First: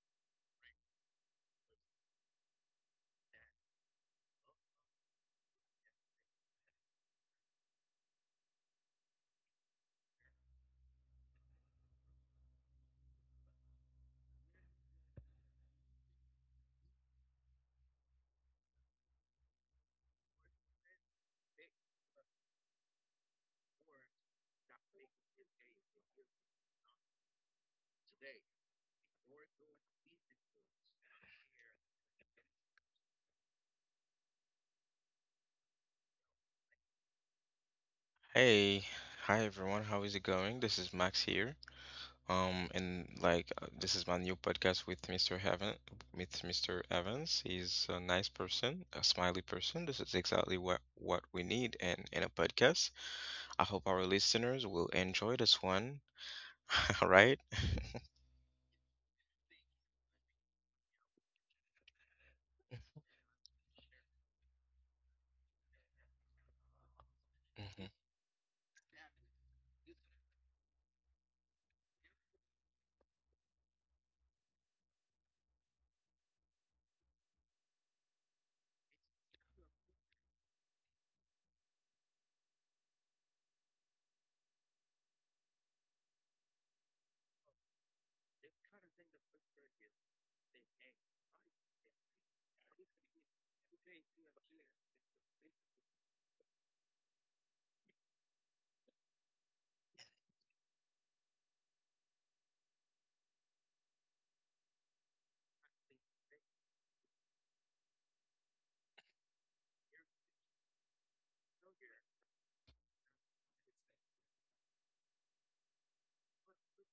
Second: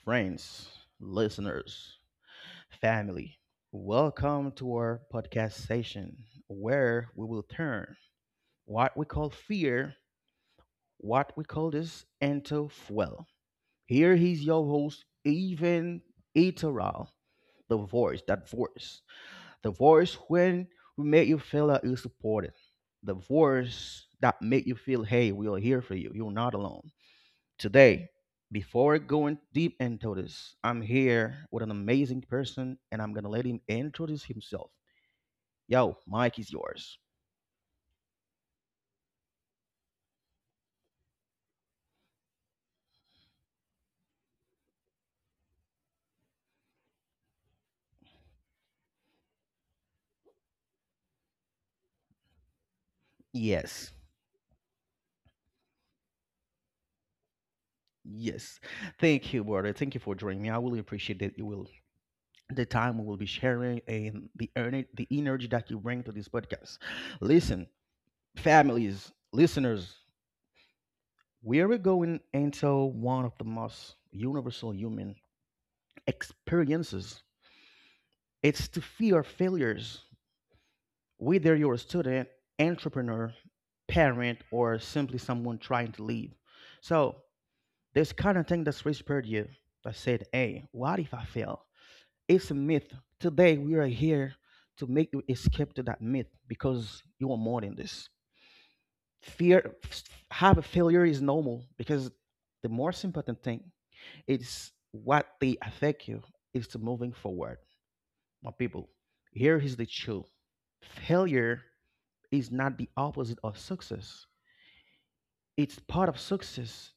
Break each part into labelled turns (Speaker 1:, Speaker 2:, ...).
Speaker 1: friends, listeners, family, welcome to our podcast session where we will turn what we call fear, what we call this, into fuel. Here is your host, Even Iteral, the voice, that voice, the voice when we make you feel that you're supported, the voice that make you feel, hey, we are here for you, you're not alone. Today, before going deep into this, I'm here with an amazing person and I'm gonna let him introduce himself. Yo, Mike is yours.
Speaker 2: Hey, hi everyone. How is it going? This is Max here. And like this is my new podcast with Mr. Heaven, with Mr. Evans. He's a nice person, a smiley person. This is exactly what we need in a podcast. I hope
Speaker 1: Yes.
Speaker 2: our listeners will enjoy this one. All right.
Speaker 1: Yes. Thank you, brother. Thank you for joining me. I really appreciate that you will the time we will be sharing and the earning the energy that you bring to this podcast. Listen,
Speaker 2: Mhm.
Speaker 1: families, listeners, we are going into one of the most universal human experiences. It's to fear failures. Whether you're a student, entrepreneur, parent, or simply someone trying to leave. So this kind of thing that's whispered you that said, hey, what if I fail? It's a myth. Today we are here to make you escape to that myth because you are more than this. Fear habit failure is normal because the most important thing is what they affect you is to moving forward. My people, here is the truth. Failure is not the opposite of success. It's part of success,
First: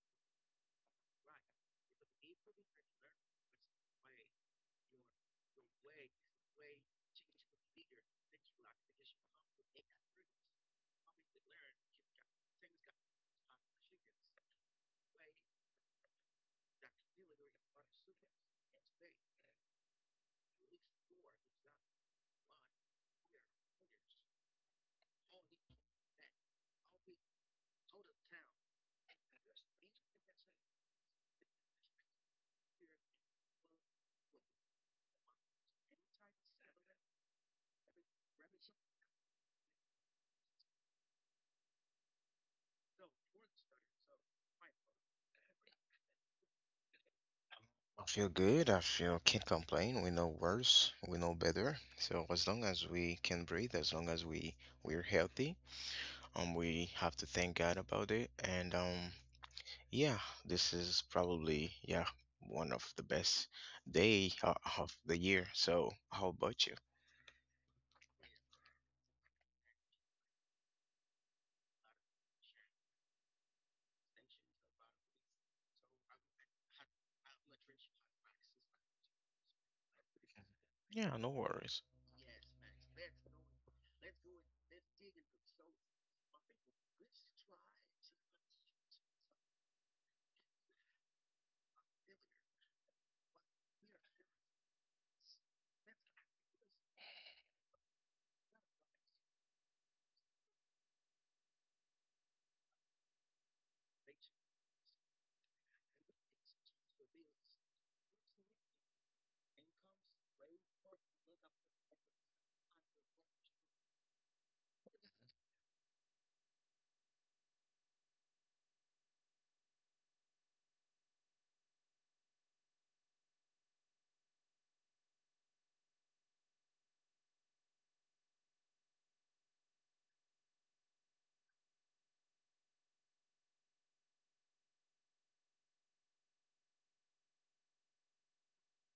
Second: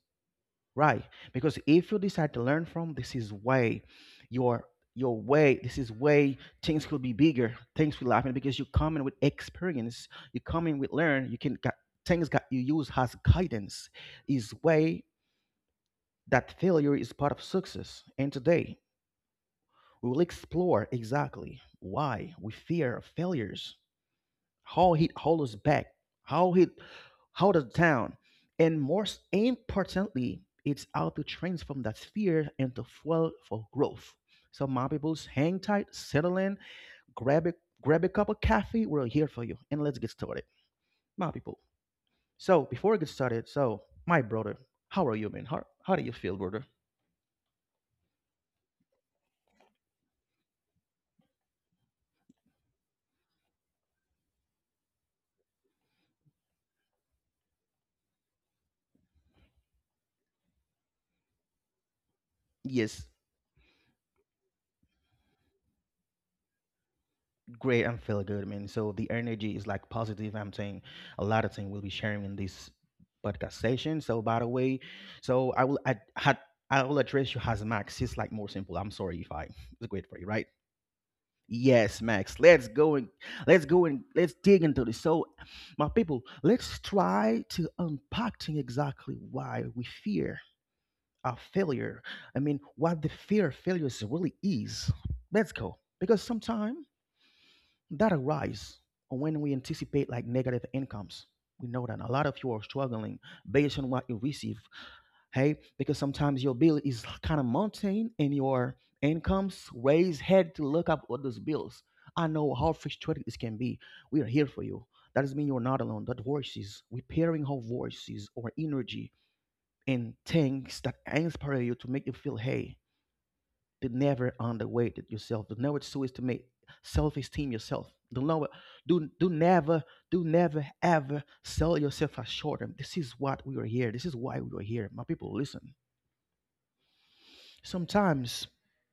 Speaker 1: right? Because if you decide to learn from, this is way your your way. This is way things could be bigger. Things will happen because you come in with experience. You come in with learn. You can got things that you use as guidance. Is way that failure is part of success. And today we will explore exactly why we fear failures, how he hold us back, how he hold us down, and most importantly, it's how to transform that fear into fuel for growth. So my peoples, hang tight, settle in, grab a grab a cup of coffee. We're here for you, and let's get started, my people. So before we get started, so my brother, how are you, man? How do you feel, brother?
Speaker 2: I feel good. I feel can't complain. We know worse. We know better. So as long as we can breathe, as long as we're healthy, we have to thank God about it. And yeah, this is probably, yeah, one of the
Speaker 1: Yes.
Speaker 2: best day of the year. So, how about you?
Speaker 1: Great, I'm feeling good, man. So the energy is like positive. I'm saying a lot of things we'll be sharing in this podcast session. So by the way, so I will address you as Max. It's like more simple. I'm sorry if I it's great for you, right?
Speaker 2: Yeah, no worries.
Speaker 1: Yes, Max. Let's go and let's dig into this. So, my people, let's try to unpacking exactly why we fear our failure. I mean, what the fear of failures really is. Let's go. Because sometimes that arise when we anticipate like negative incomes. We know that a lot of you are struggling based on what you receive. Hey, because sometimes your bill is kind of mountain and your incomes raise head to look up all those bills. I know how frustrated this can be. We are here for you. That doesn't mean you're not alone. That voices, repairing our voices or energy and things that inspire you to make you feel hey to never underweight yourself. To know what so is to make self-esteem yourself. Do know what do do never do never ever sell yourself as short. And this is what we were here. This is why we were here. My people, listen. Sometimes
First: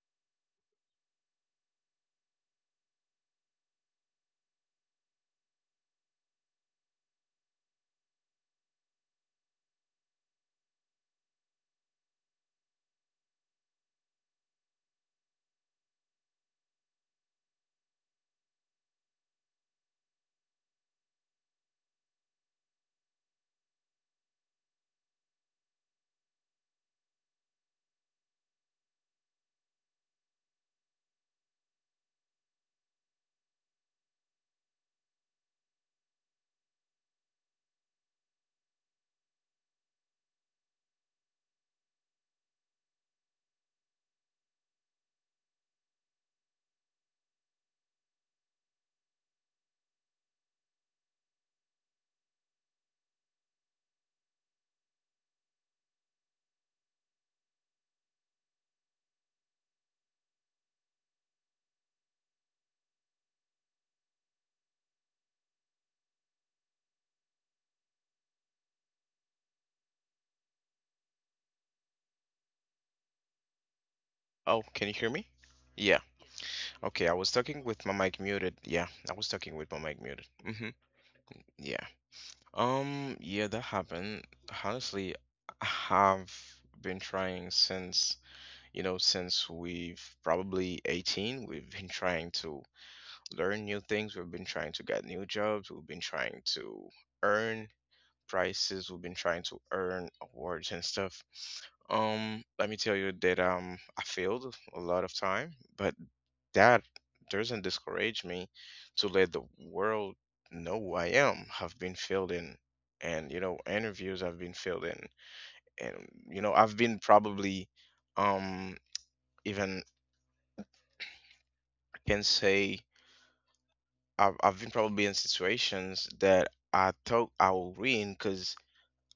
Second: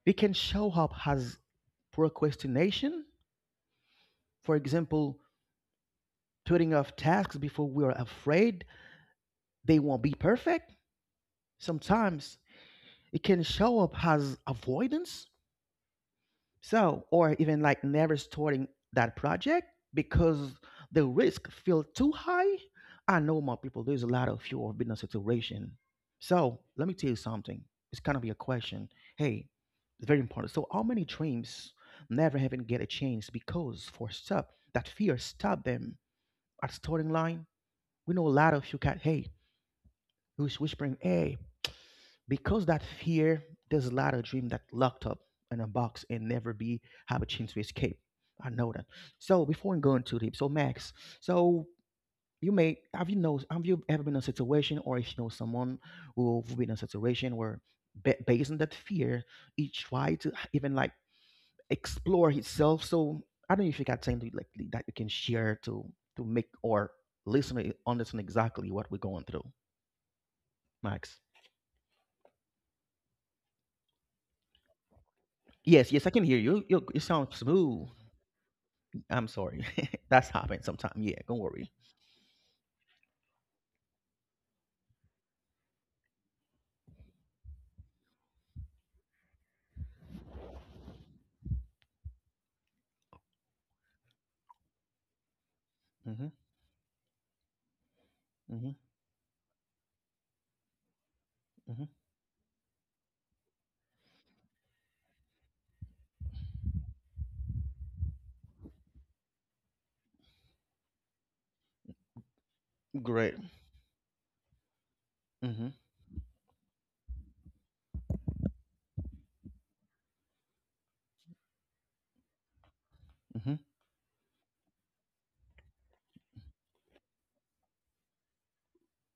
Speaker 1: it can show up as procrastination. For example, putting off tasks before we are afraid they won't be perfect. Sometimes it can show up as avoidance. So, or even like never starting that project because the risk feel too high. I know my people, there's a lot of you have been in a situation. So let me tell you something. It's kind of your question. Hey, it's very important. So how many dreams never even get a chance because for stop that fear stopped them at starting line? We know a lot of you got hey, who's whispering, hey, because that fear there's a lot of dream that locked up in a box and never be have a chance to escape. I know that. So before we go into deep, so Max, so you may have, you know, have you ever been in a situation or if you know someone who've been in a situation where based on that fear he tried to even like explore himself? So I don't know if you got something like that you can share to make or listener understand exactly what we're going through, Max.
Speaker 2: Oh, can you hear me?
Speaker 1: Yes,
Speaker 2: Yeah.
Speaker 1: yes, I can hear you, you
Speaker 2: Okay, I
Speaker 1: sound
Speaker 2: was talking with
Speaker 1: smooth.
Speaker 2: my mic muted. Yeah, I was
Speaker 1: I'm
Speaker 2: talking
Speaker 1: sorry.
Speaker 2: with my mic muted.
Speaker 1: That's happened
Speaker 2: Mm-hmm.
Speaker 1: sometime. Yeah, don't worry.
Speaker 2: Yeah. Yeah, that happened. Honestly, I have been trying since we've probably 18, we've been trying to learn new things, we've been trying to get new jobs, we've been
Speaker 1: Mm-hmm.
Speaker 2: trying to earn
Speaker 1: Mm-hmm.
Speaker 2: prizes. We've been trying to earn awards and stuff.
Speaker 1: Mm-hmm.
Speaker 2: Let me tell you that I failed a lot of time, but that doesn't discourage me to let the world know who I am. I've been failed in, and
Speaker 1: Great.
Speaker 2: interviews I've been failed in,
Speaker 1: Mm-hmm.
Speaker 2: and I've been probably um even, I can say,
Speaker 1: Mm-hmm.
Speaker 2: I've been probably in situations that I thought I will win because.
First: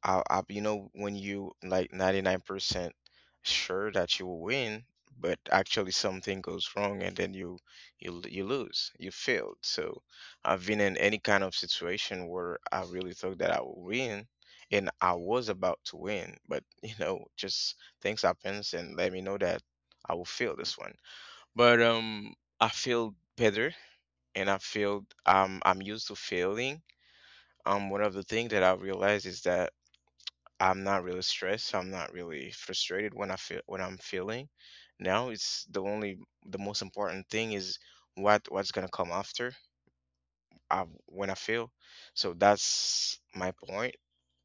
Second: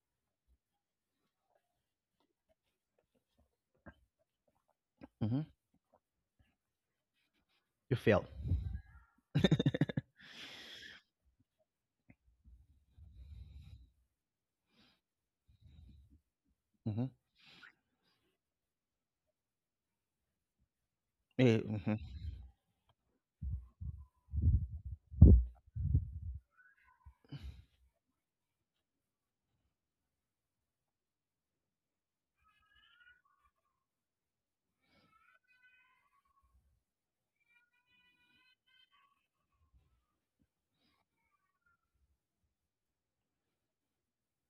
Speaker 2: I, when you like 99% sure that you will win, but
Speaker 1: Mm-hmm.
Speaker 2: actually something goes wrong and then you
Speaker 1: You
Speaker 2: you
Speaker 1: failed.
Speaker 2: l- you lose, you failed. So I've been in any kind of situation where I really thought that I would win and I was about to win, but
Speaker 1: Mm-hmm.
Speaker 2: just things happens and let me know that I will fail this one.
Speaker 1: Yeah,
Speaker 2: But
Speaker 1: mm-hmm.
Speaker 2: I feel better and I feel I'm used to failing. One of the things that I realized is that I'm not really stressed. I'm not really frustrated when I feel, when I'm feeling. Now it's the most important thing is what's gonna come after, when I feel. So that's my point.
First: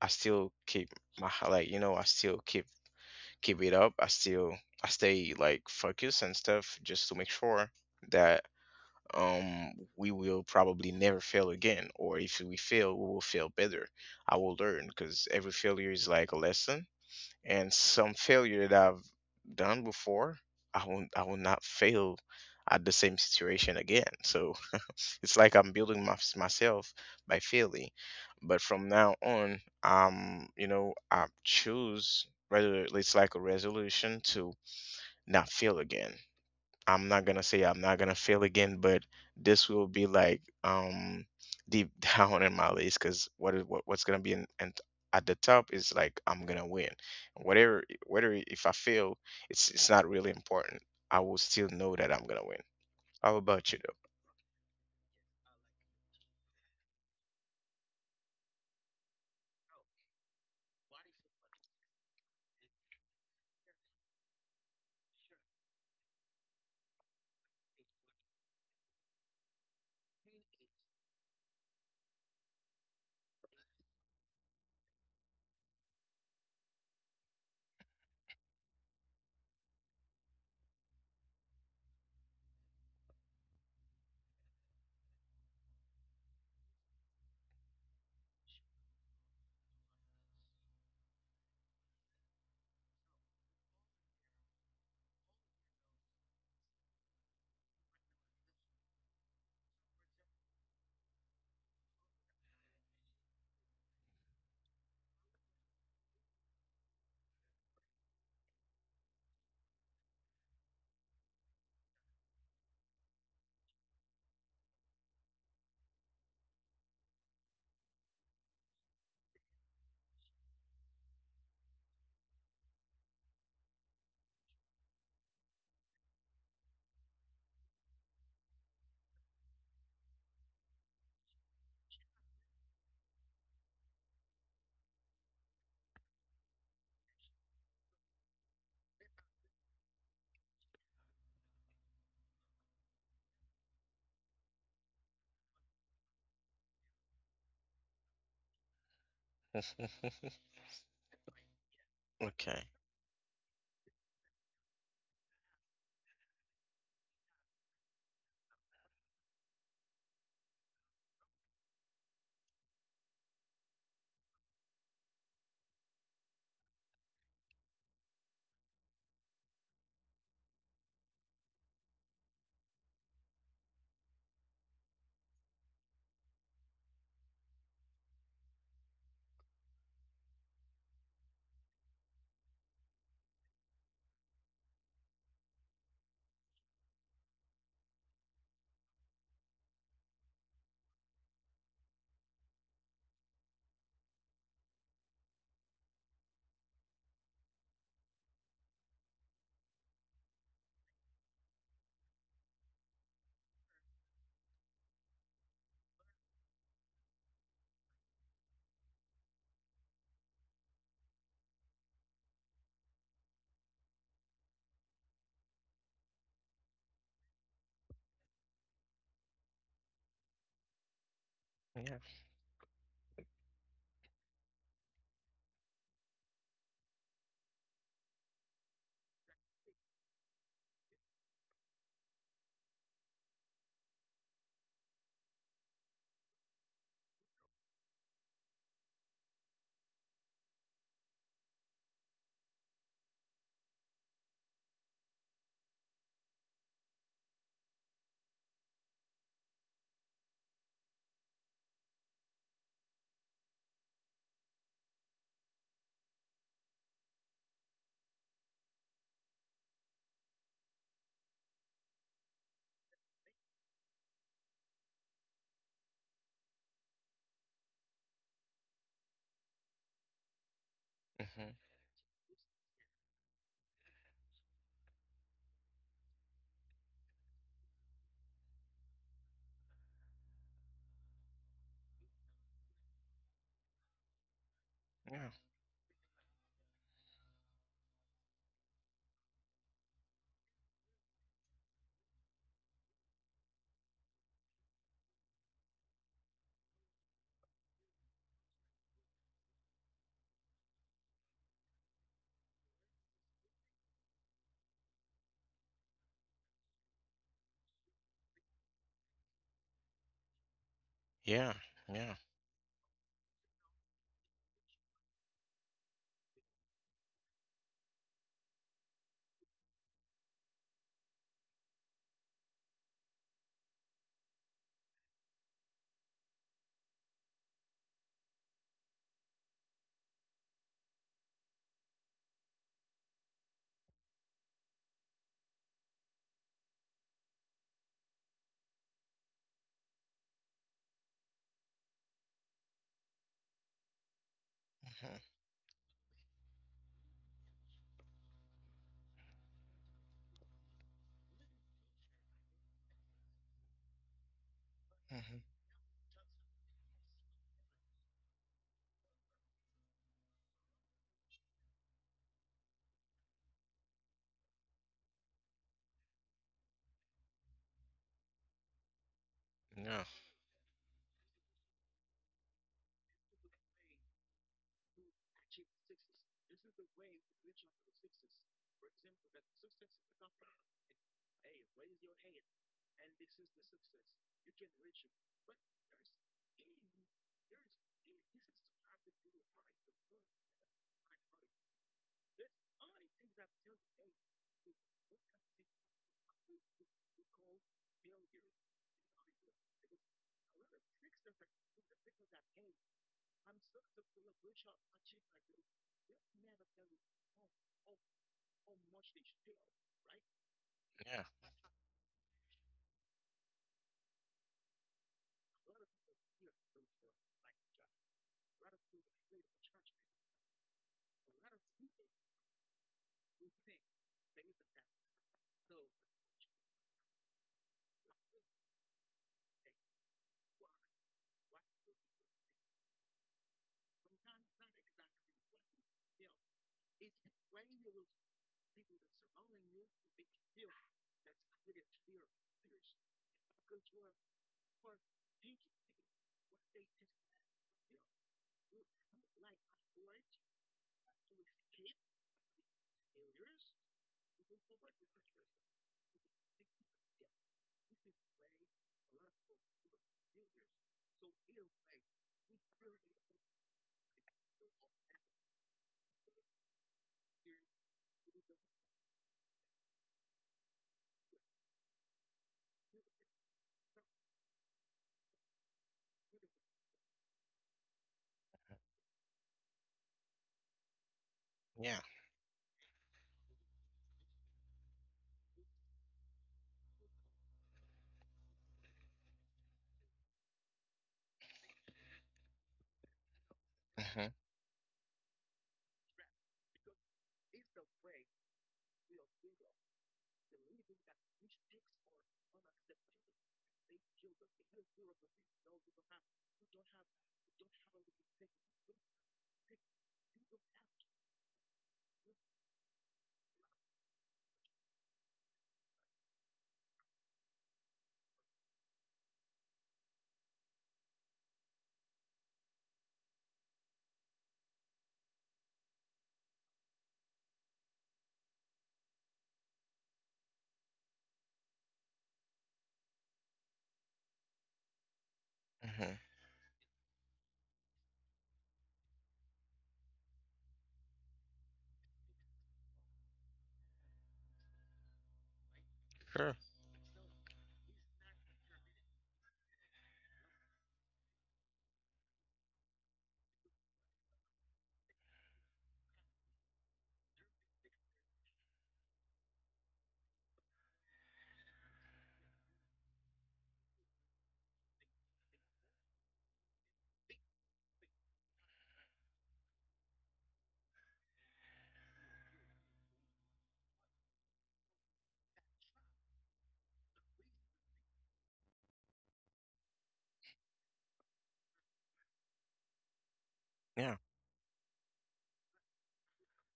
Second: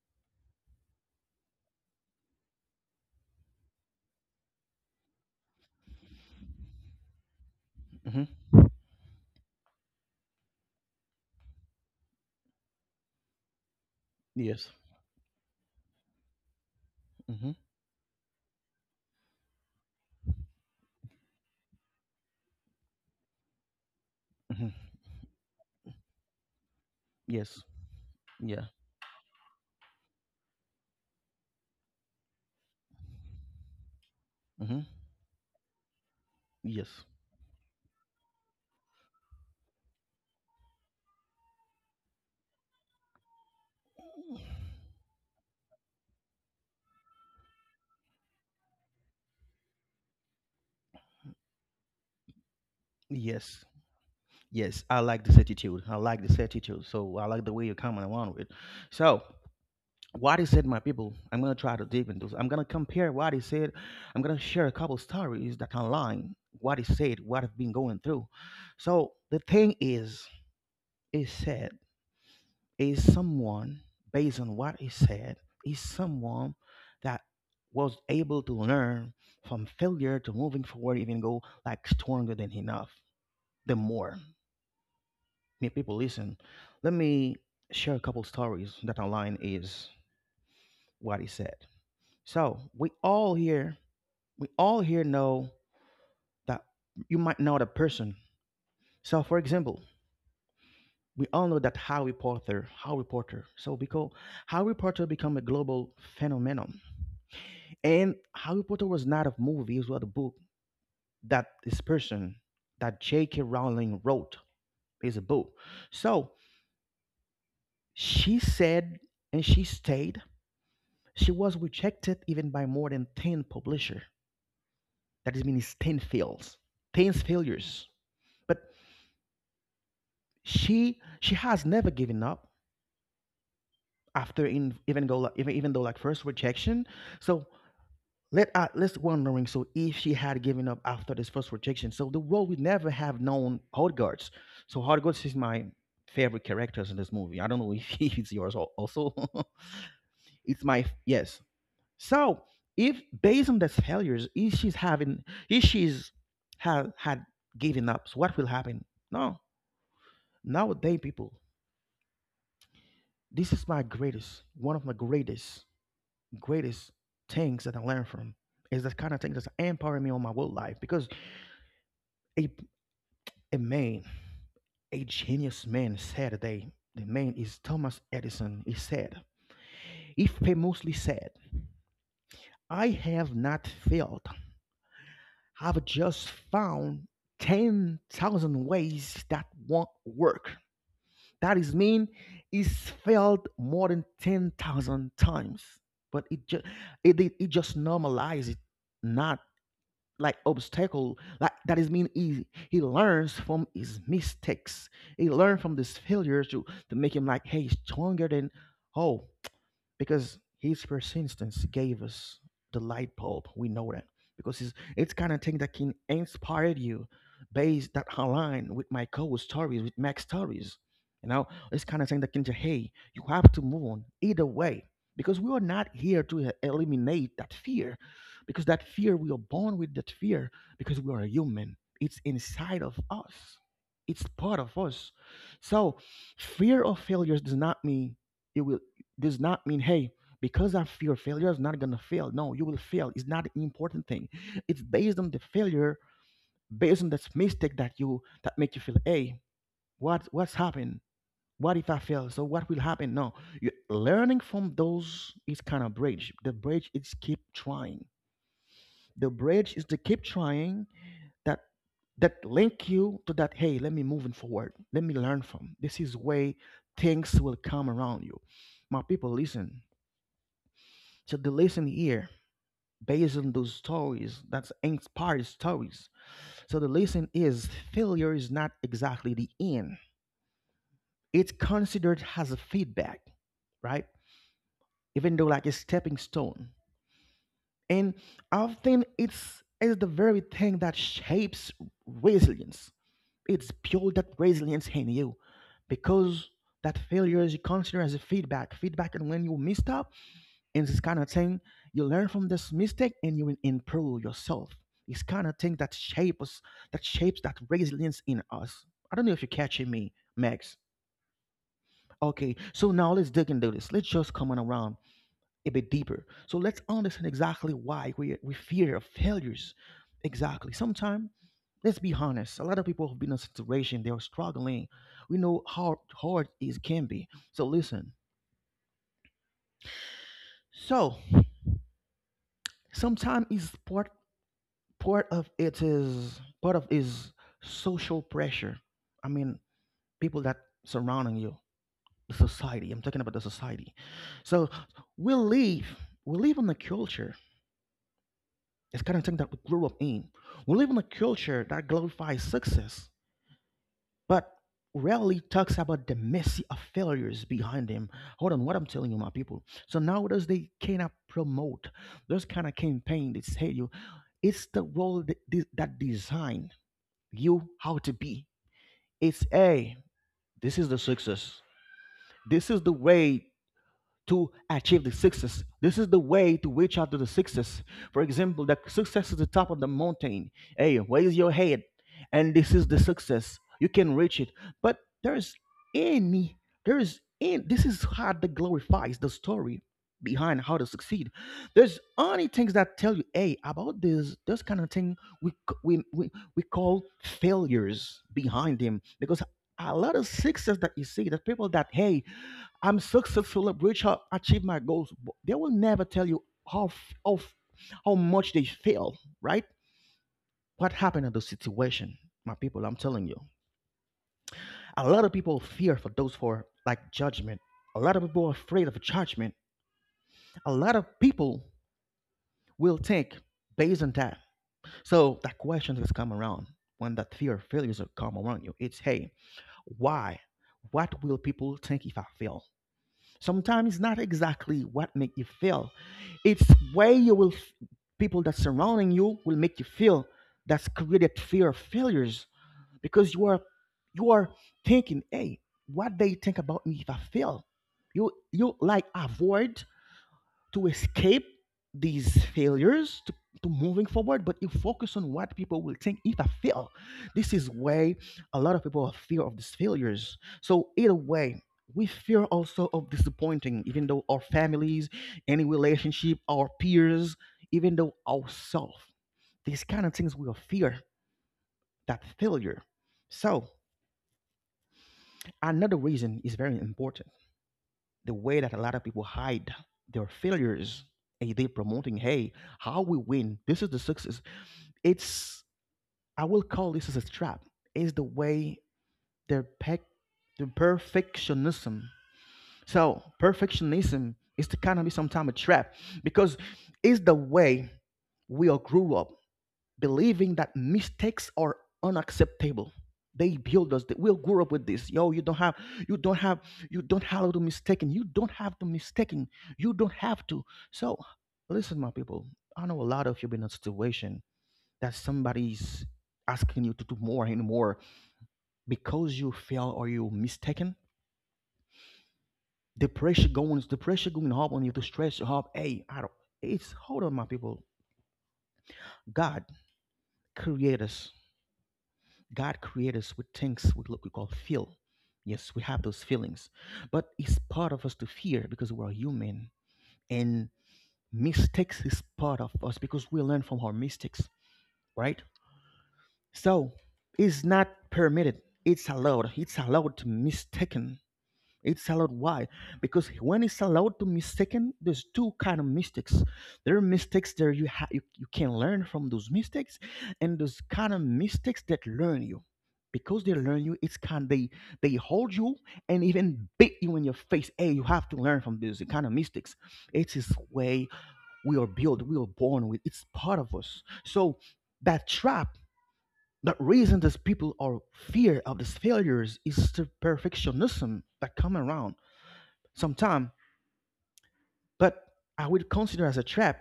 Speaker 2: I still keep like I still keep it up. I stay like focused and stuff just to make sure
Speaker 1: Mm-hmm.
Speaker 2: that we will probably never fail again, or if we fail we will fail better. I will
Speaker 1: Yes.
Speaker 2: learn because every failure is like a lesson,
Speaker 1: Mm-hmm.
Speaker 2: and some failure that I've done before, I will not fail at the same situation again. So
Speaker 1: Mm-hmm.
Speaker 2: it's like I'm building myself by
Speaker 1: Yes.
Speaker 2: failing. But
Speaker 1: Yeah.
Speaker 2: from now on, I choose, rather it's like a resolution to
Speaker 1: Mm-hmm.
Speaker 2: not fail again.
Speaker 1: Yes.
Speaker 2: I'm not gonna say I'm not gonna fail again, but this will be like deep down in my list, because what's gonna be in, and at the top, is like I'm gonna win. Whatever whether if I fail, it's not really important. I will still know that I'm gonna win. How
Speaker 1: Yes.
Speaker 2: about you
Speaker 1: Yes. I like this attitude. I like this attitude. So I like the way you're coming around with. So what he said, my people, I'm gonna try to deep into this. I'm gonna compare what he said. I'm gonna share a couple stories that can align what he said, what I've been going through. So the thing is, he said is someone based on what he said is someone that was able to learn from failure to moving forward, even go like stronger than enough. The more me people listen, let me share a couple stories that align is what he said. So we all here know that you might know the person. So, for example, we all know that Harry Potter. So, because Harry Potter became a global phenomenon, and Harry Potter was not a movie; it was a book that this person, that J.K. Rowling wrote, is a book. So she said, and she stayed. She was rejected even by more than 10 publisher. That is means 10 fails, 10 failures. But she has never given up after in, even go like, even though like first rejection. So let let's wondering so if she had given up after this first rejection. So the world would never have known Hogwarts. So Hogwarts is my favorite characters in this movie. I don't know if it's yours also.
Speaker 2: though?
Speaker 1: Yes. So
Speaker 2: Okay.
Speaker 1: if based on these failures, if she's having if she's had given up, so what will happen? No, nowadays people, this is my greatest, one of my greatest greatest things that I learned from is the kind of thing that's empowering me on my work life because a, a man, a genius man said they the man is Thomas Edison. He said, he famously said, I have not failed. I've just found 10,000 ways that won't work. That is mean he's failed more than 10,000 times, but it just normalized it, not like obstacle like that is mean he learns from his mistakes. He learns from this failure to make him like hey stronger than oh because his persistence gave us the light bulb. We know that because it's kind of thing that can inspire you, based that align with my co-stories, with Max stories. You know, it's
Speaker 2: Yeah.
Speaker 1: kind of thing that can say, hey, you have to move on either way because we are not here to eliminate that fear because that fear we are born with that fear because we are a human. It's inside of us. It's part of us. So fear of failures does not mean you will does not mean, hey, because I fear failure, I'm not gonna fail. No, you will fail. It's not an important thing. It's based on the failure, based on this mistake that you that make you feel, hey, what what's happened? What if I fail? So what will happen? No, you learning from those is kind of bridge. The bridge is keep trying. The bridge is to keep trying that that link you to that. Hey, let me moving forward. Let me learn from. This is way things will come around you. My people, listen. So the
Speaker 2: Hmm.
Speaker 1: lesson here, based on those stories, that's inspired stories, so the lesson is failure is not exactly the end. It's considered as a feedback, right?
Speaker 2: Yeah.
Speaker 1: Even though like a stepping stone, and often it's is the very thing that shapes resilience. It's pure that resilience in you, because that failure is considered as a feedback and when you messed up and this kind of thing, you learn from this mistake and you will improve yourself. It's kind of thing that shapes, that shapes that resilience in us. I don't know if you're catching me, Max.
Speaker 2: Yeah. Yeah.
Speaker 1: Okay, so now let's dig into this, let's just come on around a bit deeper. So let's understand exactly why we fear of failures, exactly sometimes. Let's be honest, a lot of people have been in a situation they are struggling. We know how hard it can be, so listen, so sometimes it's part, part of it is part of is social pressure. I mean, people that surrounding you, the society. I'm talking about the society. So we live, we live in a culture, it's kind of thing that we grew up in. We live in a culture that glorifies success, but
Speaker 2: Hmm.
Speaker 1: rarely
Speaker 2: Hmm.
Speaker 1: talks about the messy of failures behind them. Hold on, what I'm telling you, my people. So nowadays they cannot promote those kind of campaign that say you, it's the role that, that design you how to be. It's a,
Speaker 2: Yeah.
Speaker 1: this is the success. This is the way to achieve the success. This is the way to reach out to the success. For example, the success is the top of the mountain. Hey, raise your head, and this is the success. You can reach it. But there's any, there's in this is how the glorifies the story behind how to succeed. There's only things that tell you, hey, about this, this kind of thing we c- we call failures behind them, because a lot of success that you see, the people that, hey, I'm successful, reach out, achieve my goals. But they will never tell you how f- how f- how much they fail, right? What
Speaker 2: Yeah.
Speaker 1: happened in the situation, my people? I'm telling you, a lot of people fear for those for like judgment. A lot of people are afraid of judgment. A lot of people will think based on that. So that question has come around when that fear of failures will come around you. It's, hey, why? What will people think if I fail? Sometimes it's not exactly what make you feel, it's way you will, people that surrounding you will make you feel, that's created fear of failures, because you are, you are thinking, hey, what they think about me if I fail. You like avoid to escape these failures to moving forward, but you focus on what people will think if I fail. This is why a lot of people have fear of these failures. So either way, we fear also of disappointing even though our families, any relationship, our peers, even though ourselves. These kind of things we fear, that failure. So another reason is very important, the way that a lot of people hide their failures and they
Speaker 2: Yeah.
Speaker 1: promoting, hey, how we win, this is the success. It's, I will call this as a trap. Is the way they're pe- the perfectionism. So
Speaker 2: Hmm.
Speaker 1: perfectionism is to kind of be sometime a trap, because it's the way we all grew up believing that mistakes are unacceptable. They build us. They, we'll grow up with this. Yo, you don't have, you don't have, you don't have to mistaken. You don't have to mistaken. You don't have to. So, listen, my people. I know a lot of you been in a situation that somebody's asking you to do more and more because you fail or you mistaken. The pressure going up on you, to stress you up. Hey, I don't. It's hold on, my people. God created us, God created us with things we call feel. Yes, we have
Speaker 2: Hmm.
Speaker 1: those feelings, but it's part of us to fear because we're human, and mistakes is part of us because we learn from our mistakes, right?
Speaker 2: Sure.
Speaker 1: So it's not permitted, it's allowed. It's allowed to mistaken, it's allowed. Why? Because when it's allowed to mistaken, there's two kind of mistakes. There are mistakes there you can learn from those mistakes, and those kind of mistakes that learn you. Because they learn you, it's kind they hold you and even beat you in your face. Hey, you have to learn from these kind of mistakes. It is way we are built, we are born with. It's part of us. So that trap, the reason these people are fear of these failures is the perfectionism that come around sometime,
Speaker 2: Yeah.
Speaker 1: but I would consider as a trap.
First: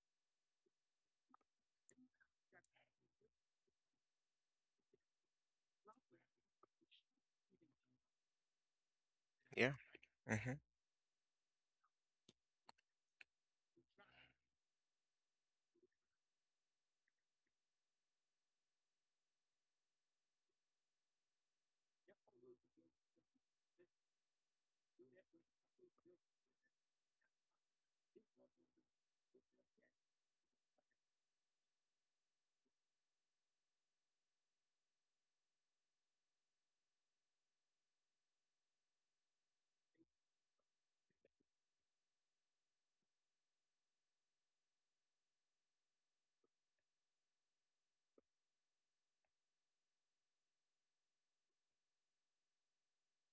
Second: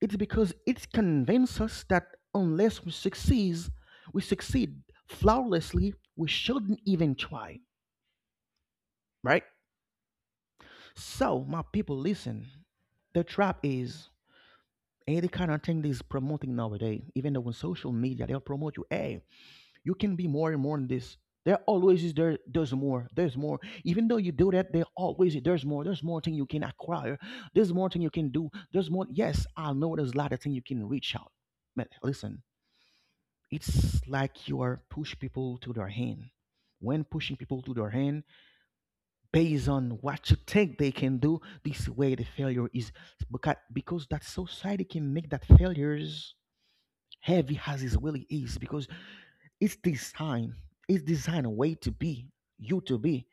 Speaker 1: It's because it convinces us that unless we succeed, we succeed flawlessly, we shouldn't even try, right?
Speaker 2: Yeah. Hmm.
Speaker 1: So, my people, listen. The trap is any kind of thing that is promoting nowadays, even though on social media they'll promote you, hey, you can be more and more than this. There always is there. There's more. There's more. Even though you do that, there's more. There's more thing you can acquire. There's more thing you can do. There's more. Yes, I know there's a lot of thing you can reach out. But listen, it's like you are push people to their hand. When pushing people to their hand, based on what you think they can do, this way the failure is, because that society can make that failures heavy as it really is, because it's designed, it's designed a way to be, you to be,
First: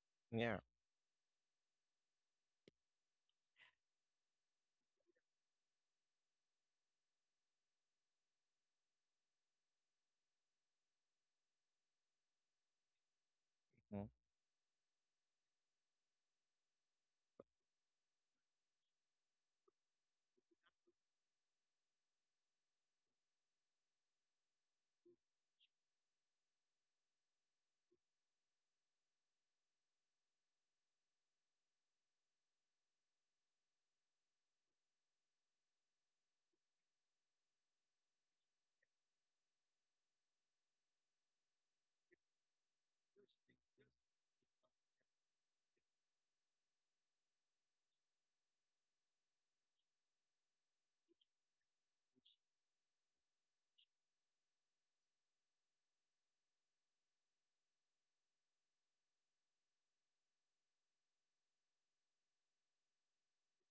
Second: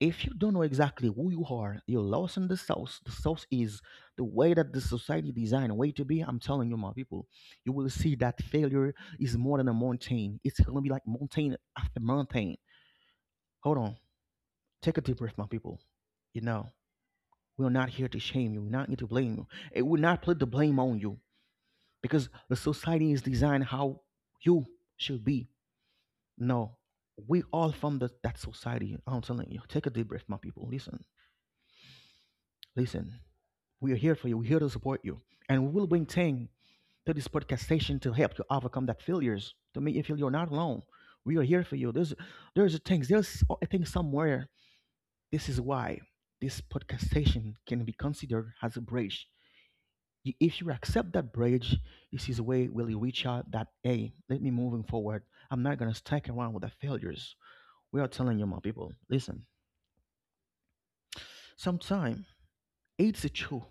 Speaker 1: if you don't
Speaker 2: Yeah.
Speaker 1: know exactly who you are, you're lost in the sauce. The sauce is the way that the society designed a way to be. I'm telling you, my people, you will see that failure is more than a mountain, it's going to be like mountain after mountain. Hold on, take a deep breath, my people. You know, we're not here to shame you, we're not here to blame you, it will not put the blame on you, because the society is designed how you should be. No, we all from the, that society. I'm telling you, take a deep breath, my people. Listen, listen. We are here for you. We're here to support you, and we will bring Tang to this podcast station to help you overcome that failures, to make you feel you're not alone. We are here for you. There's a things, there's a thing somewhere. This is why this podcast station can be considered as a bridge. You- If you accept that bridge, this is a way will you reach out that, hey, let me moving forward. I'm not gonna stick around with the failures. We are telling you, my people, listen, sometimes it's a true.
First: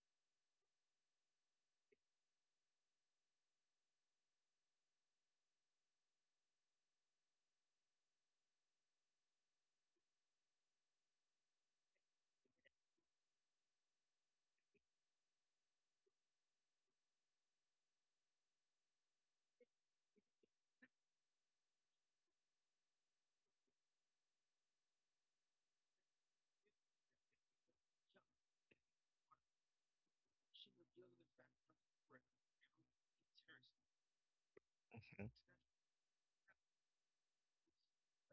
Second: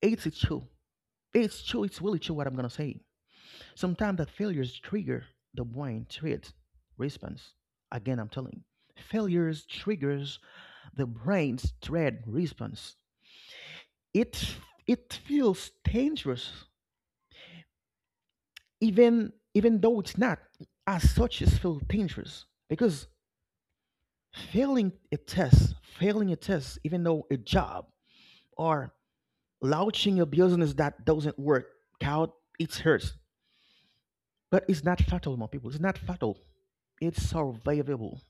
Speaker 1: It's a true. It's true. It's really true what I'm gonna say. Sometimes that failures trigger the brain threat response. Again, I'm telling. Failures triggers the brain's threat response. It it feels dangerous, even though it's not as such, it's feel dangerous, because failing a test, failing a test, even though a job, or launching a business that doesn't work out, it hurts. But it's not
Speaker 2: Hmm.
Speaker 1: fatal, my people. It's not fatal. It's survivable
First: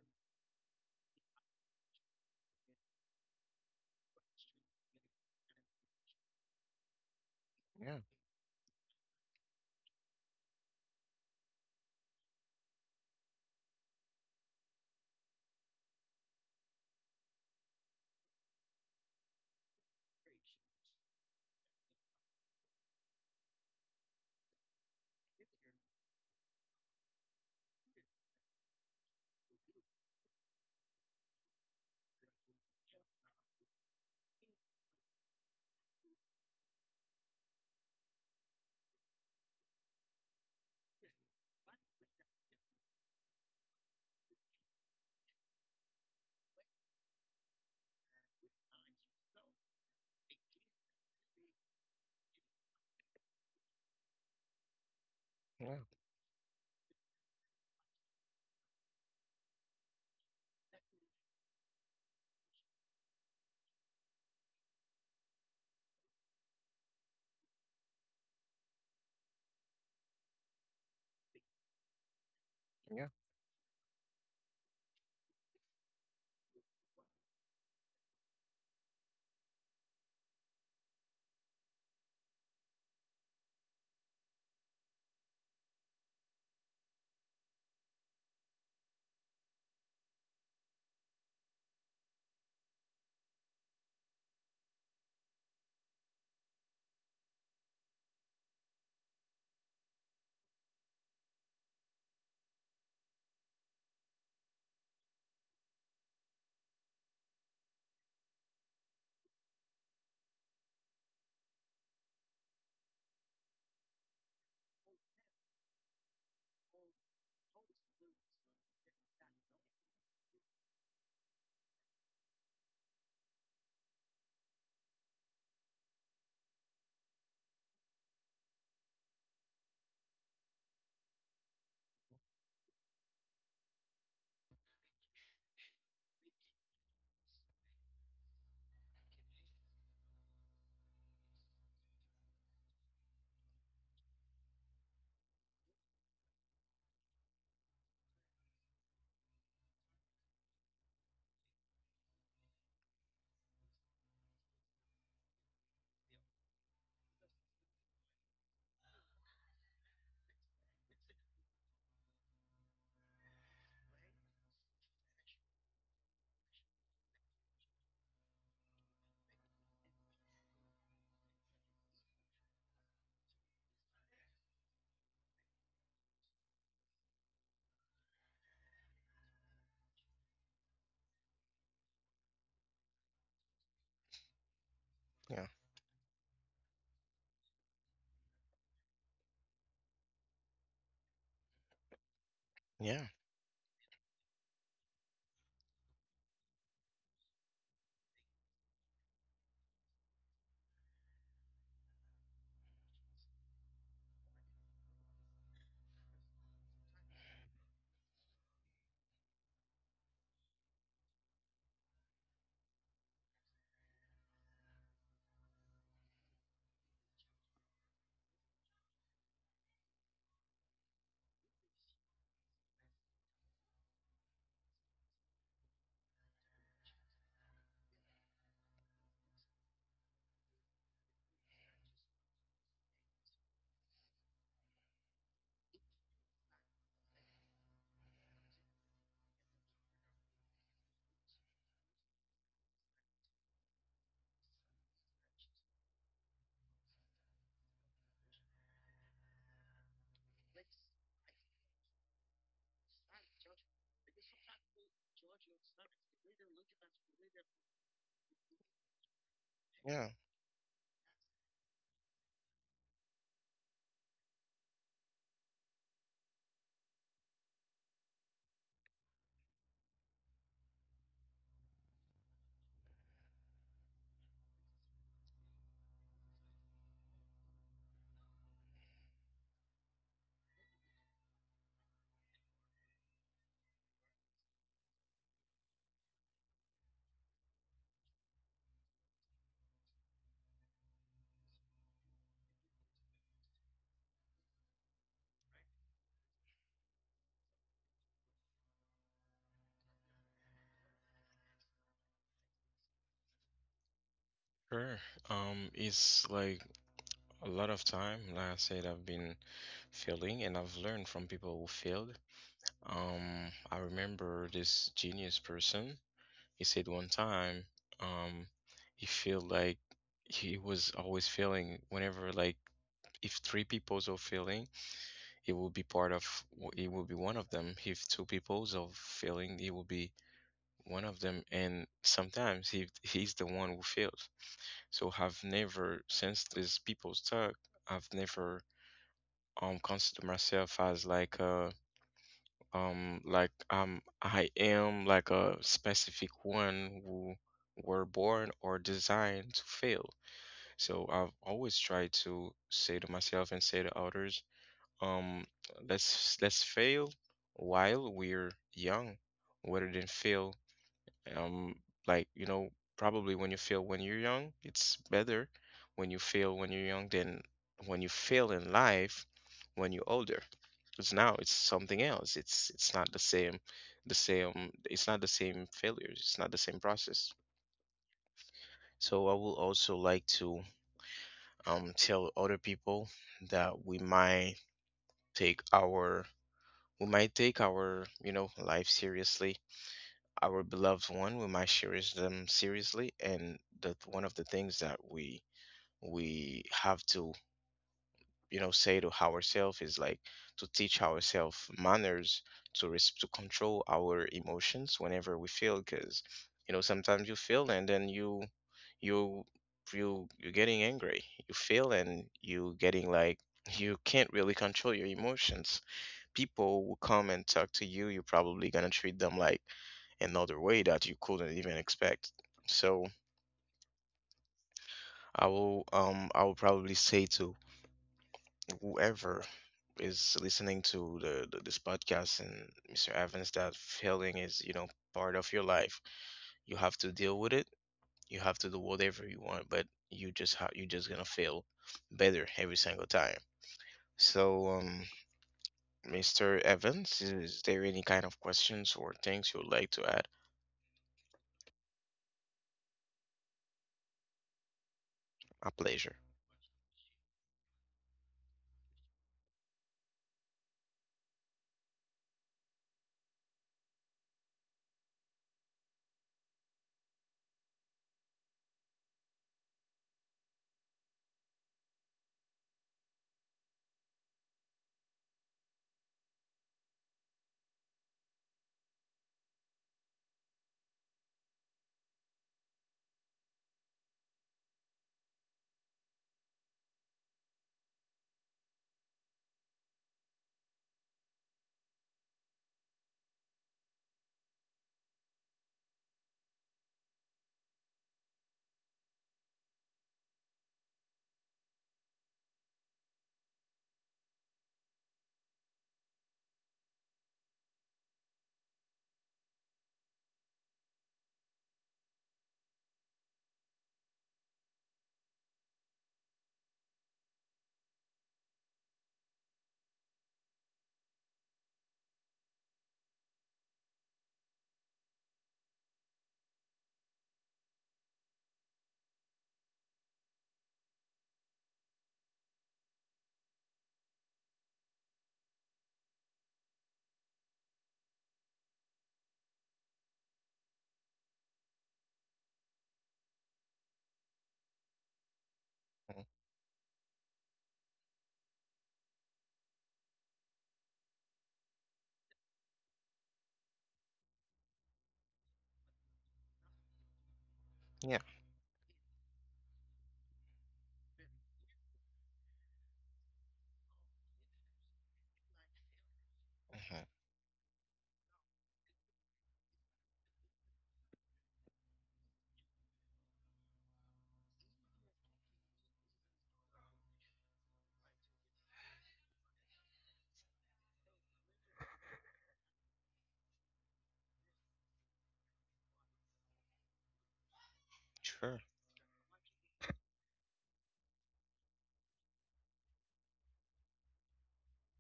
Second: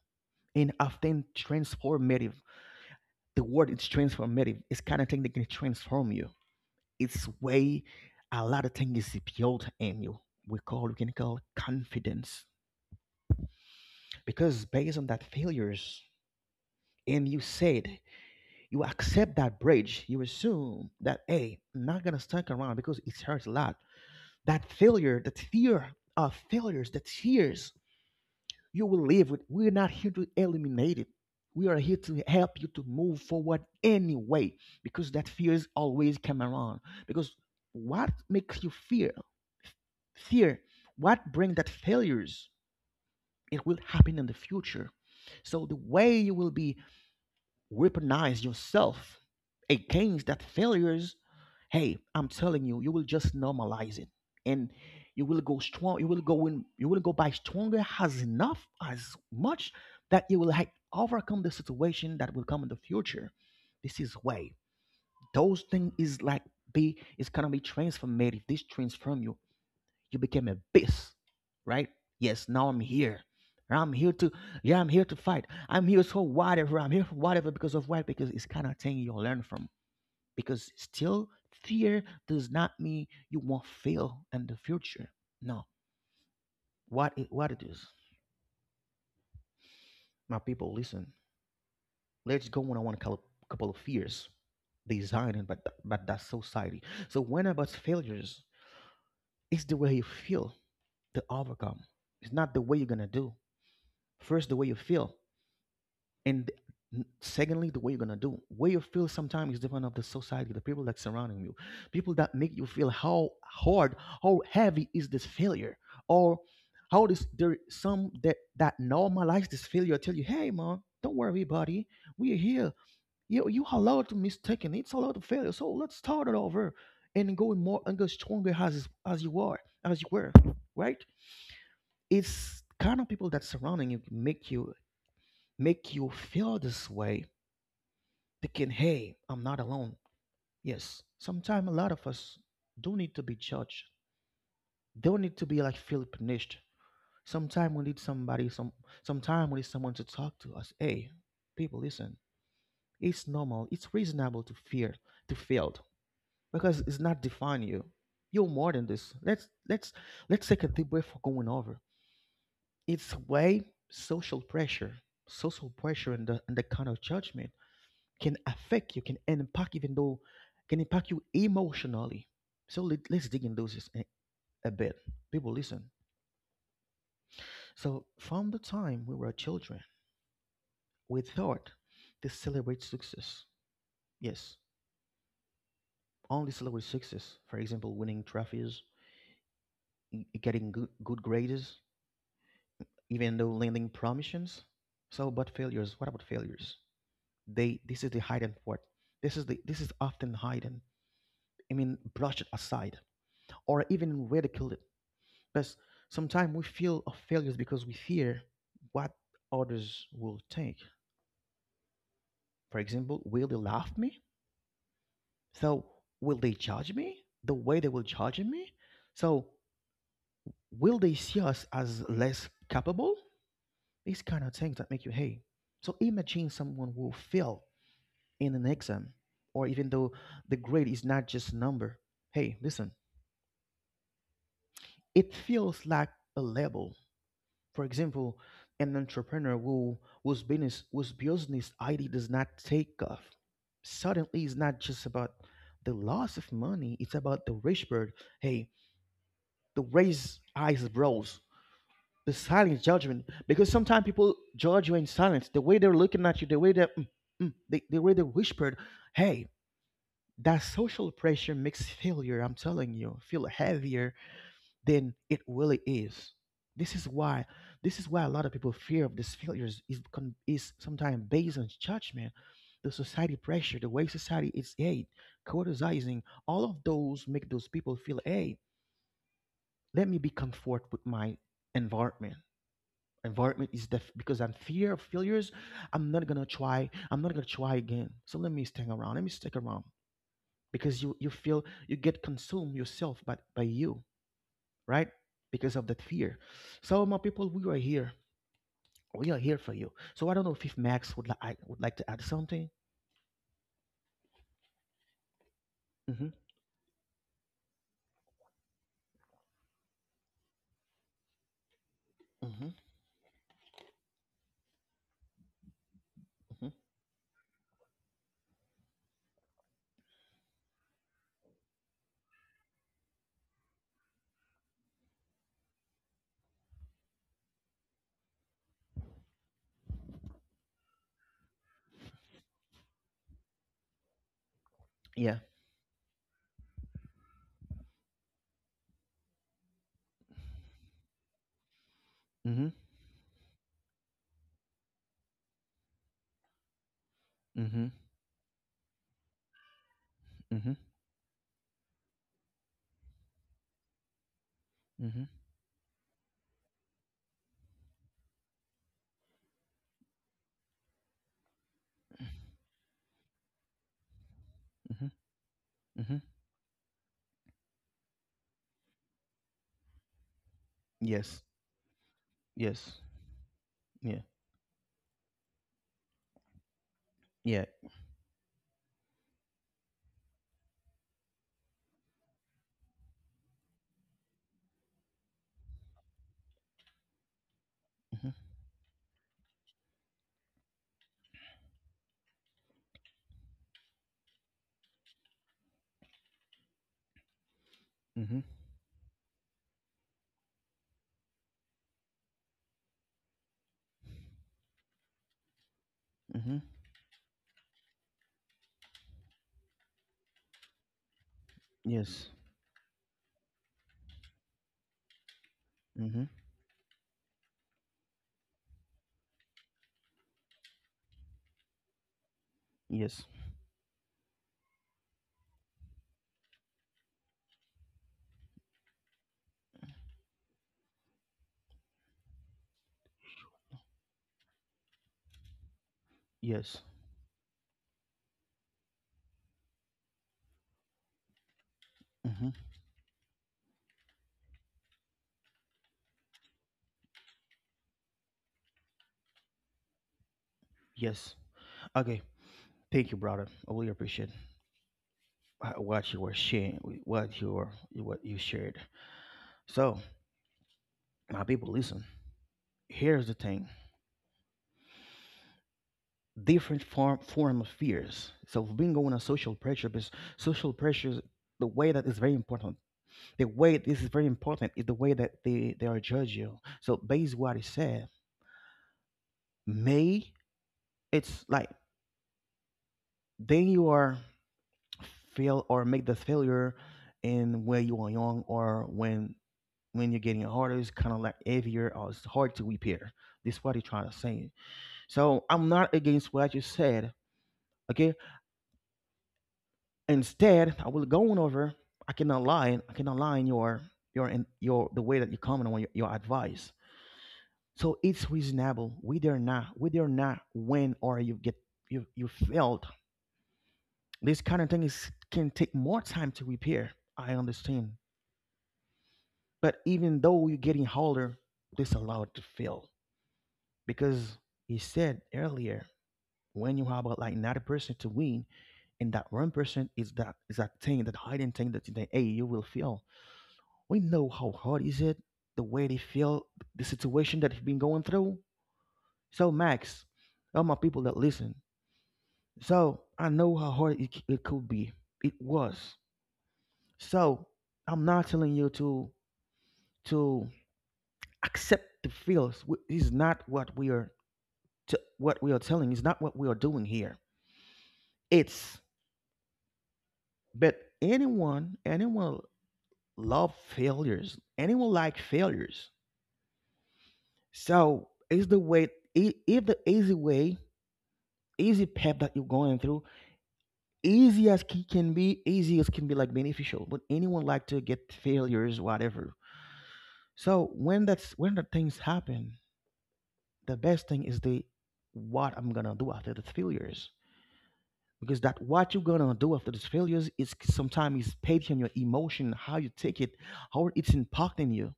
Speaker 1: and often transformative. The word is transformative. It's kind of thing that can transform you. It's way
Speaker 2: Yeah.
Speaker 1: a lot of things is built in you. We call, we can call confidence, because based on that failures, and you said you accept that bridge. You assume that, hey, I'm not gonna stuck around because it hurts a lot. That failure, that fear of failures, the tears, you will live with. We're not here to eliminate it. We are here to help you to move forward anyway, because that fear is always coming around. Because what makes you fear? Fear. What brings that failures? It will happen in the future. So the way you will be, recognize yourself against that failures, hey, I'm telling you, you will just normalize it, and you will go
Speaker 2: Yeah.
Speaker 1: strong, you will go in, you will go by stronger as enough as much that you will like overcome the situation that will come in the future. This is way those things is like be, it's gonna be transformative, this transform you, you became a beast, right? Yes, now I'm
Speaker 2: Yeah.
Speaker 1: here. I'm here to, yeah, I'm here to fight. I'm here so whatever. I'm here for whatever because of why? Because it's kind of thing you'll learn from. Because still, fear does not mean you won't fail in the future. No, what it is, my people, listen. Let's go on one couple, couple of fears designed by by that society. So when about failures, it's the way you feel to overcome. It's not the way you're gonna do. First, the way you feel, and th- secondly the way you're gonna do, way you feel sometimes is different of the society, the people that surrounding you, people that make you feel how hard, how heavy is this failure, or how this, there some that that normalize this failure, tell you, hey man, don't worry buddy, we're here, you allowed to mistaken, it's allowed to failure, so let's start it over and go more and go stronger as you are as you were, right? It's kind of people that surrounding you make you, make you feel this way, thinking, hey, I'm not alone. Yes, sometimes a lot of us do need to be judged. Don't need to be like feel punished. Sometimes we need somebody, some, sometimes we need someone to talk to us. Hey, people, listen. It's normal. It's reasonable to fear, to fail, because it's not define you. You're more than this. Let's take a deep breath for going over. It's way social pressure, social pressure, and the kind of judgment can affect you, can impact even though can impact you emotionally. So let, us dig into this a bit. People listen. So from the time we were children, we thought to celebrate success. Yes,
Speaker 2: Yeah,
Speaker 1: only celebrate success. For example, winning trophies, getting good grades,
Speaker 2: yeah,
Speaker 1: even though landing promotions. So, but failures. What about failures? They. This is the hidden part. This is the. This is often hidden. I mean, brushed aside or even ridiculed. Because sometimes we feel of failures because we fear what others will think. For example, will they laugh me? So will they judge me the way they will judge me? So will they see us as less capable? These kind of things that make you hate. So imagine someone will fail in an exam, or even though the grade is not just a number. Hey, listen, it feels like a label. For example, an entrepreneur whose business whose business idea does not take off. Suddenly is not just about the loss of money, it's about the rich bird. Hey, the raised eyes bros, the silent judgment. Because sometimes people judge you in silence. The way they're looking at you, the way they're mm, mm, the way they whispered, hey,
Speaker 2: yeah,
Speaker 1: that social pressure makes failure, I'm telling you, feel heavier than it really is. This is why this is why a lot of people fear of these failures is sometimes based on judgment, the society pressure, the way society is, hey, criticizing, all of those make those people feel, hey, let me be comfort with my environment. Because I'm fear of failures. I'm not gonna try. I'm not gonna try again. So let me stick around. Let me stick around because you feel you get consumed yourself by you, right? Because of that fear. So, my people, we are here. We are here for you. So, I don't know if Max would, I would like to add something.
Speaker 2: sure. It's
Speaker 1: Mm-hmm.
Speaker 2: like a lot of time, like I said, I've been failing and I've learned from people who failed.
Speaker 1: Mm-hmm.
Speaker 2: I remember this genius person. He
Speaker 1: Hmm.
Speaker 2: said one time, um, he felt like he was always failing whenever, like, if three peoples are failing, it will be it will be one of them. If two peoples are failing, it will be one of them. And sometimes he's the one who failed. So I've
Speaker 1: Yeah.
Speaker 2: never, since these people talk, I've never considered myself as like a
Speaker 1: Mm-hmm.
Speaker 2: like I am like a specific one who
Speaker 1: Mm-hmm.
Speaker 2: were born or designed to fail.
Speaker 1: Mm-hmm.
Speaker 2: So I've always tried to say to myself and say to others,
Speaker 1: Mm-hmm.
Speaker 2: um, let's fail while we're young, rather than fail um like probably. When you fail when you're young, it's
Speaker 1: Mm-hmm.
Speaker 2: better when you
Speaker 1: Mm-hmm.
Speaker 2: fail when you're young than when you fail in life when you're older, because now
Speaker 1: Yes.
Speaker 2: it's something else. It's
Speaker 1: Yes.
Speaker 2: not the same, the
Speaker 1: Yeah.
Speaker 2: same, it's not the same failures, it's not the same process.
Speaker 1: Yeah.
Speaker 2: So I will also like to tell other people that we might take our take our,
Speaker 1: Mm-hmm.
Speaker 2: life seriously, our beloved one. We might cherish them seriously, and that one of the things that we have to,
Speaker 1: Mm-hmm.
Speaker 2: say to ourselves is like to teach ourselves manners, to control our emotions whenever we feel, because
Speaker 1: Mm-hmm.
Speaker 2: sometimes you feel, and then you you're getting angry. You feel and
Speaker 1: Yes.
Speaker 2: you getting like, you can't really control your emotions.
Speaker 1: Mm-hmm.
Speaker 2: People will come and talk to you, you're probably gonna treat them like another way that you couldn't even expect. So
Speaker 1: Yes.
Speaker 2: I will probably say to whoever is listening to the this podcast, and Mr. Evans, that failing is, part of your life. You
Speaker 1: Yes.
Speaker 2: have to deal with it. You have to do whatever you want, but you just gonna fail better
Speaker 1: Mm-hmm.
Speaker 2: every single time. So Mr. Evans, is there any kind of questions or things you would like to add?
Speaker 1: Yes. Okay. Thank you, brother. I really appreciate
Speaker 2: A pleasure.
Speaker 1: what you were sharing, what you were, what you shared. So, my people, listen. Here's the thing. Different form of fears. So being going on social pressure, because social pressure, the way that is very important. The way this is very important is the way that they are judge you. So based what is said, may it's like then you are fail or make the failure in when you are young or when you're getting harder it's kind of like heavier or it's hard to repair. This is what you're trying to say. So I'm not against what you said. Okay, instead, I will go on over. I cannot lie. I cannot lie in your in your the way that you comment on your advice. So it's reasonable. Whether or not, when or you get you failed. This kind of thing is can take more time to repair. I understand. But even though you're getting older, this allowed to fail because he said earlier when you have about like 90% to win, and that 1% is that thing that hiding thing that you think, hey, you will fail. We know how hard is it, the way they feel, the situation that they've been going through. So Max, all my people that listen, so I know how hard it, it could be. It was.
Speaker 2: Mhm.
Speaker 1: So I'm not telling you to accept the feels. Is not what we are what we are telling. Is not what we are doing here.
Speaker 2: Yeah.
Speaker 1: It's but anyone love failures. Anyone like failures.
Speaker 2: Hmm.
Speaker 1: So is the way if the easy way easy path that you're going through easy as it can be easy as can be like beneficial but anyone like to get failures whatever. So when that's when the things happen, the best thing is the what I'm gonna do after the failures, because
Speaker 2: Sure.
Speaker 1: that what you're gonna do after these failures is sometimes is based on your emotion, how you take it, how it's impacting you,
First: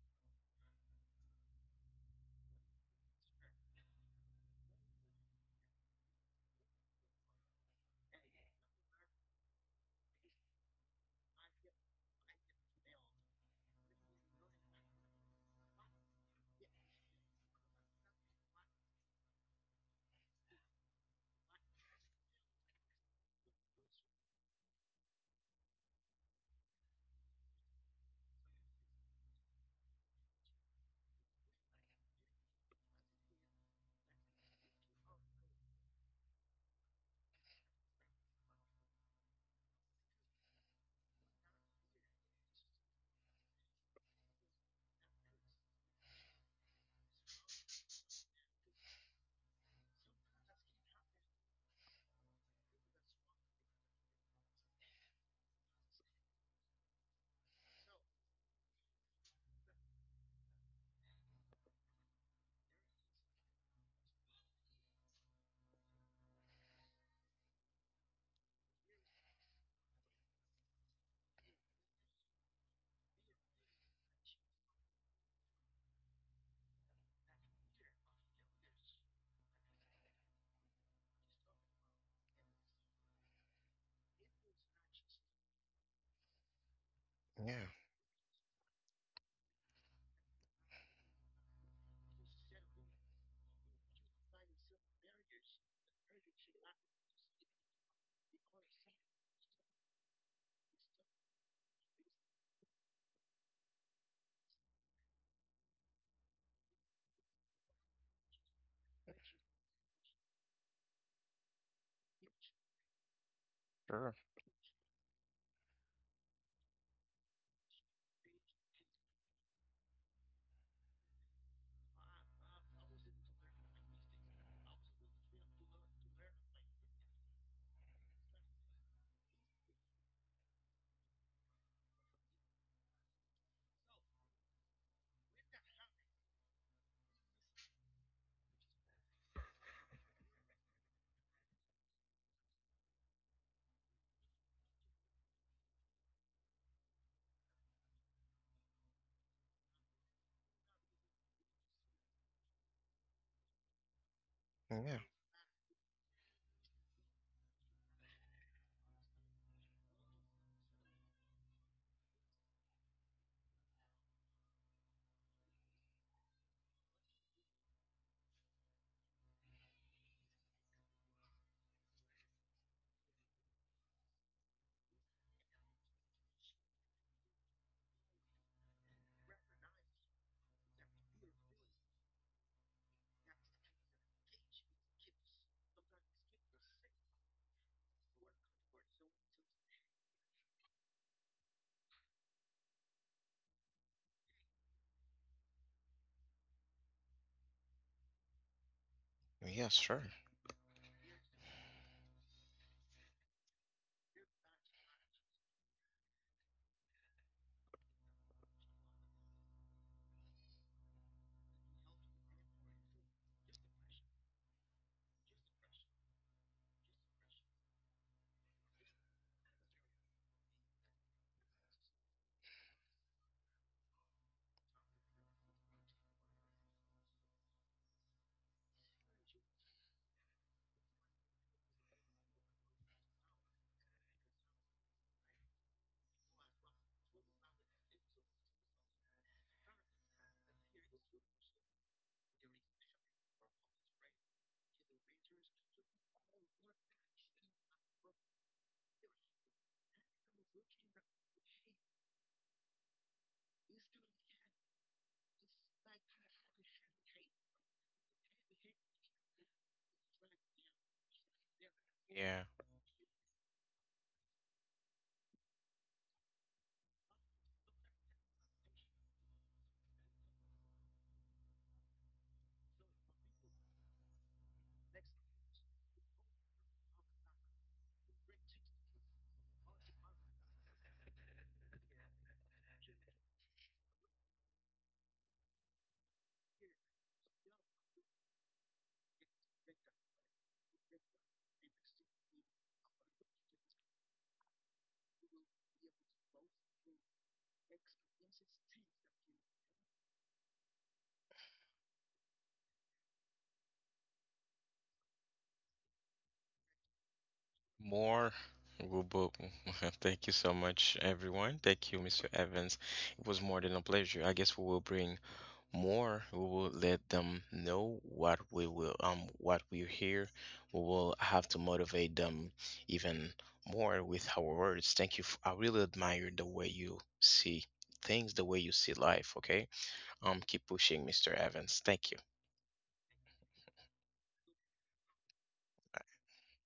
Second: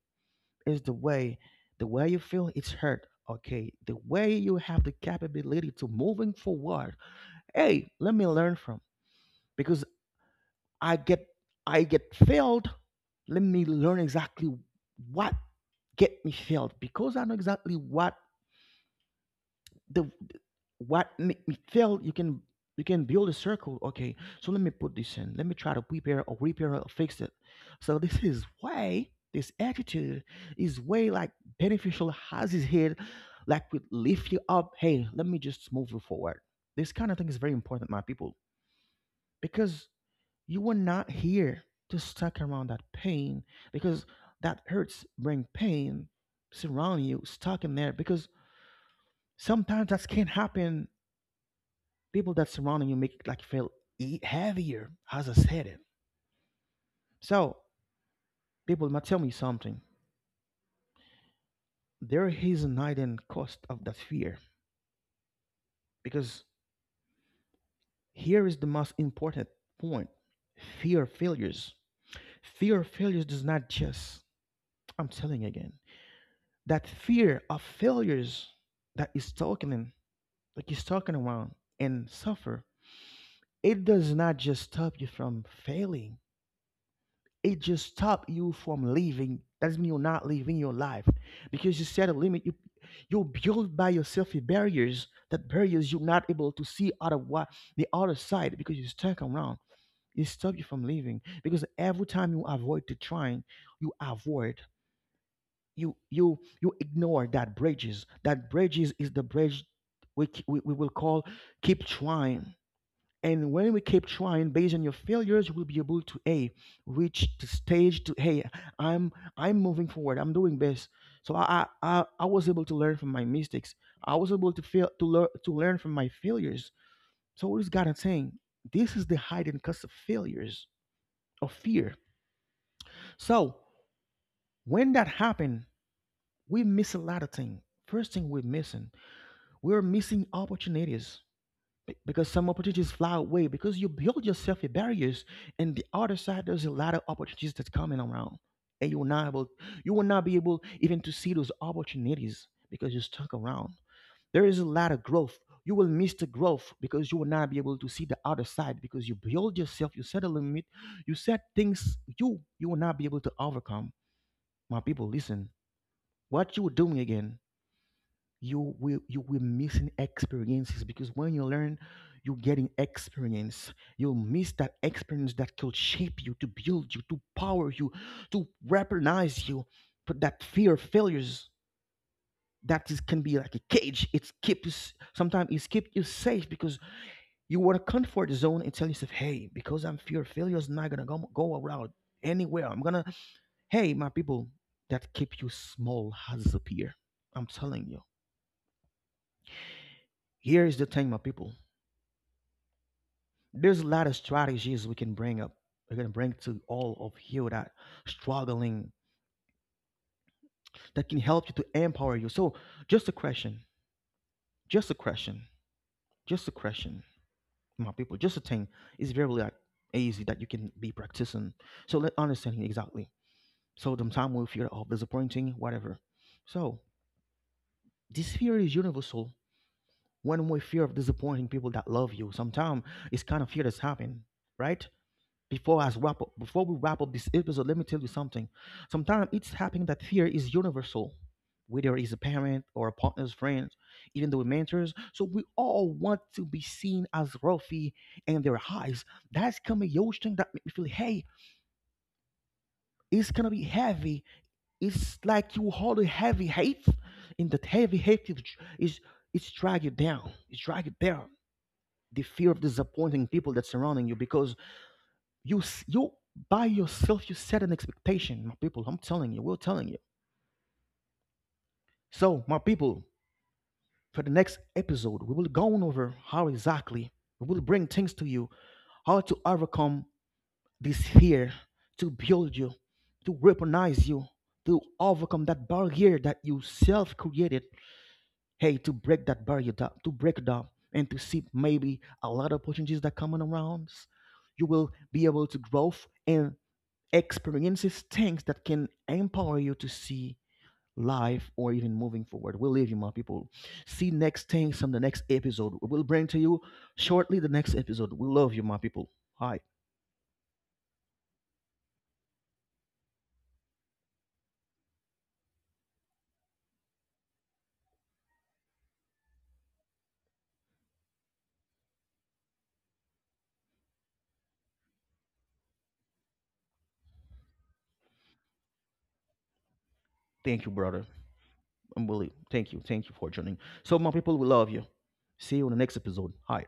Speaker 1: is the way you feel it's hurt, okay, the way you have the capability to moving forward. Hey, let me learn from, because I get I get failed, let me learn exactly what get me failed because I know exactly what the what make me fail. You can build a circle. Okay, so let me put this in. Let me try to prepare or repair or fix it. So this is why this attitude is way like beneficial, has his head like would lift you up. Hey, let me just move you forward. This kind of thing is very important, my people, because you were not here to stuck around that pain, because that hurts bring pain surrounding you, stuck in there, because sometimes that can happen. People that surrounding you make it like feel heavier, as I said it. So people might tell me something. There is an hidden cost of that fear because here is the most important point: fear of failures. Fear of failures does not just. I'm telling you again that fear of failures that is talking, like he's talking around and suffer, it does not just stop you from failing, it
Speaker 2: Yeah.
Speaker 1: just stop you from living, that means you're not living your life because you set a limit, you build by yourself the barriers, that barriers you're not able to see out of what the other side because you're stuck around. It stop you from living because every time you avoid the trying, you avoid, you ignore that bridges, that bridges is the bridge we will call keep trying. And when we keep
Speaker 2: Sure.
Speaker 1: trying based on your failures, you will be able to a reach the stage to, hey, I'm moving forward. I'm doing best. So I was able to learn from my mistakes. I was able to fail to learn from my failures. So what is God saying? This is the hidden cost of failures of fear. So when that happened, we miss a lot of things. First thing we're missing opportunities. Because some opportunities fly away because you build yourself a barriers, and the other side there's a lot of opportunities that's coming around, and you will not be able even to see those opportunities because you're stuck around. There is a lot
Speaker 2: Yeah.
Speaker 1: of growth. You will miss the growth because you will not be able to see the other side because you build yourself, you set a limit, you set things, you will not be able to overcome. My people, listen, what you were doing again, you will missing experiences, because when you learn, you're getting experience, you'll miss that experience that could shape you to build you to power you to recognize you. But that fear of failures, that is can be like a cage. It keeps, sometimes it keeps you safe, because you want to comfort zone and tell yourself, hey, because I'm fear of failure is not gonna go around anywhere, I'm gonna, hey, my people, that keep you small has appear, I'm telling you.
Speaker 2: Yeah. Sure.
Speaker 1: Here is the thing, my people, there's a lot of strategies we can bring up, we are gonna bring to all of you that struggling, that can help you to empower you. So just a question, just a question, just a question, my people, just a thing, it's very like easy that you can be practicing. So let understanding exactly, so sometimes we fear of disappointing whatever. So this fear is universal. When we fear of disappointing people that love you sometimes, it's kind of fear that's happened, right? Before we wrap up this episode, let me tell you something. Sometimes it's happening that fear is universal, whether it's a parent or a partner's friend, even though we're mentors. So we all want to be seen as Rafi in their eyes. That's kind of a huge thing that make me feel, hey, it's gonna be heavy. It's like you hold a heavy hate, and that heavy hate is it's drag you down. It's drag you down. The
Speaker 2: Yeah.
Speaker 1: fear of disappointing people that's surrounding you, because you by yourself you set an expectation, my people, I'm telling you, we're telling you. So my people, for the next episode we will go on over how exactly we will bring things to you, how to overcome this fear, to build you, to weaponize you, to overcome that barrier that you self created. Hey, to break that barrier down, to break it down, and to see maybe a lot of opportunities that coming around, you will be able to grow, and experiences, things that can empower you to see life or even moving forward. We'll leave you, my people. See next things on the next episode. We'll bring to you shortly the next episode. We
Speaker 2: More.
Speaker 1: love you, my
Speaker 2: We
Speaker 1: people. Hi.
Speaker 2: thank you so much, everyone. Thank you, Mr. Evans. It was more than a pleasure. I guess we will bring more, we will let them know what we're here. We will have to motivate them even more with our words. Thank you, I really admire the way you see things, the way you see life. Okay.
Speaker 1: Thank
Speaker 2: Keep
Speaker 1: you, brother.
Speaker 2: pushing, Mr. Evans.
Speaker 1: I'm
Speaker 2: Thank you.
Speaker 1: Willie. Thank you. Thank you for joining. So, my people, we love you. See you on the next episode. Hi.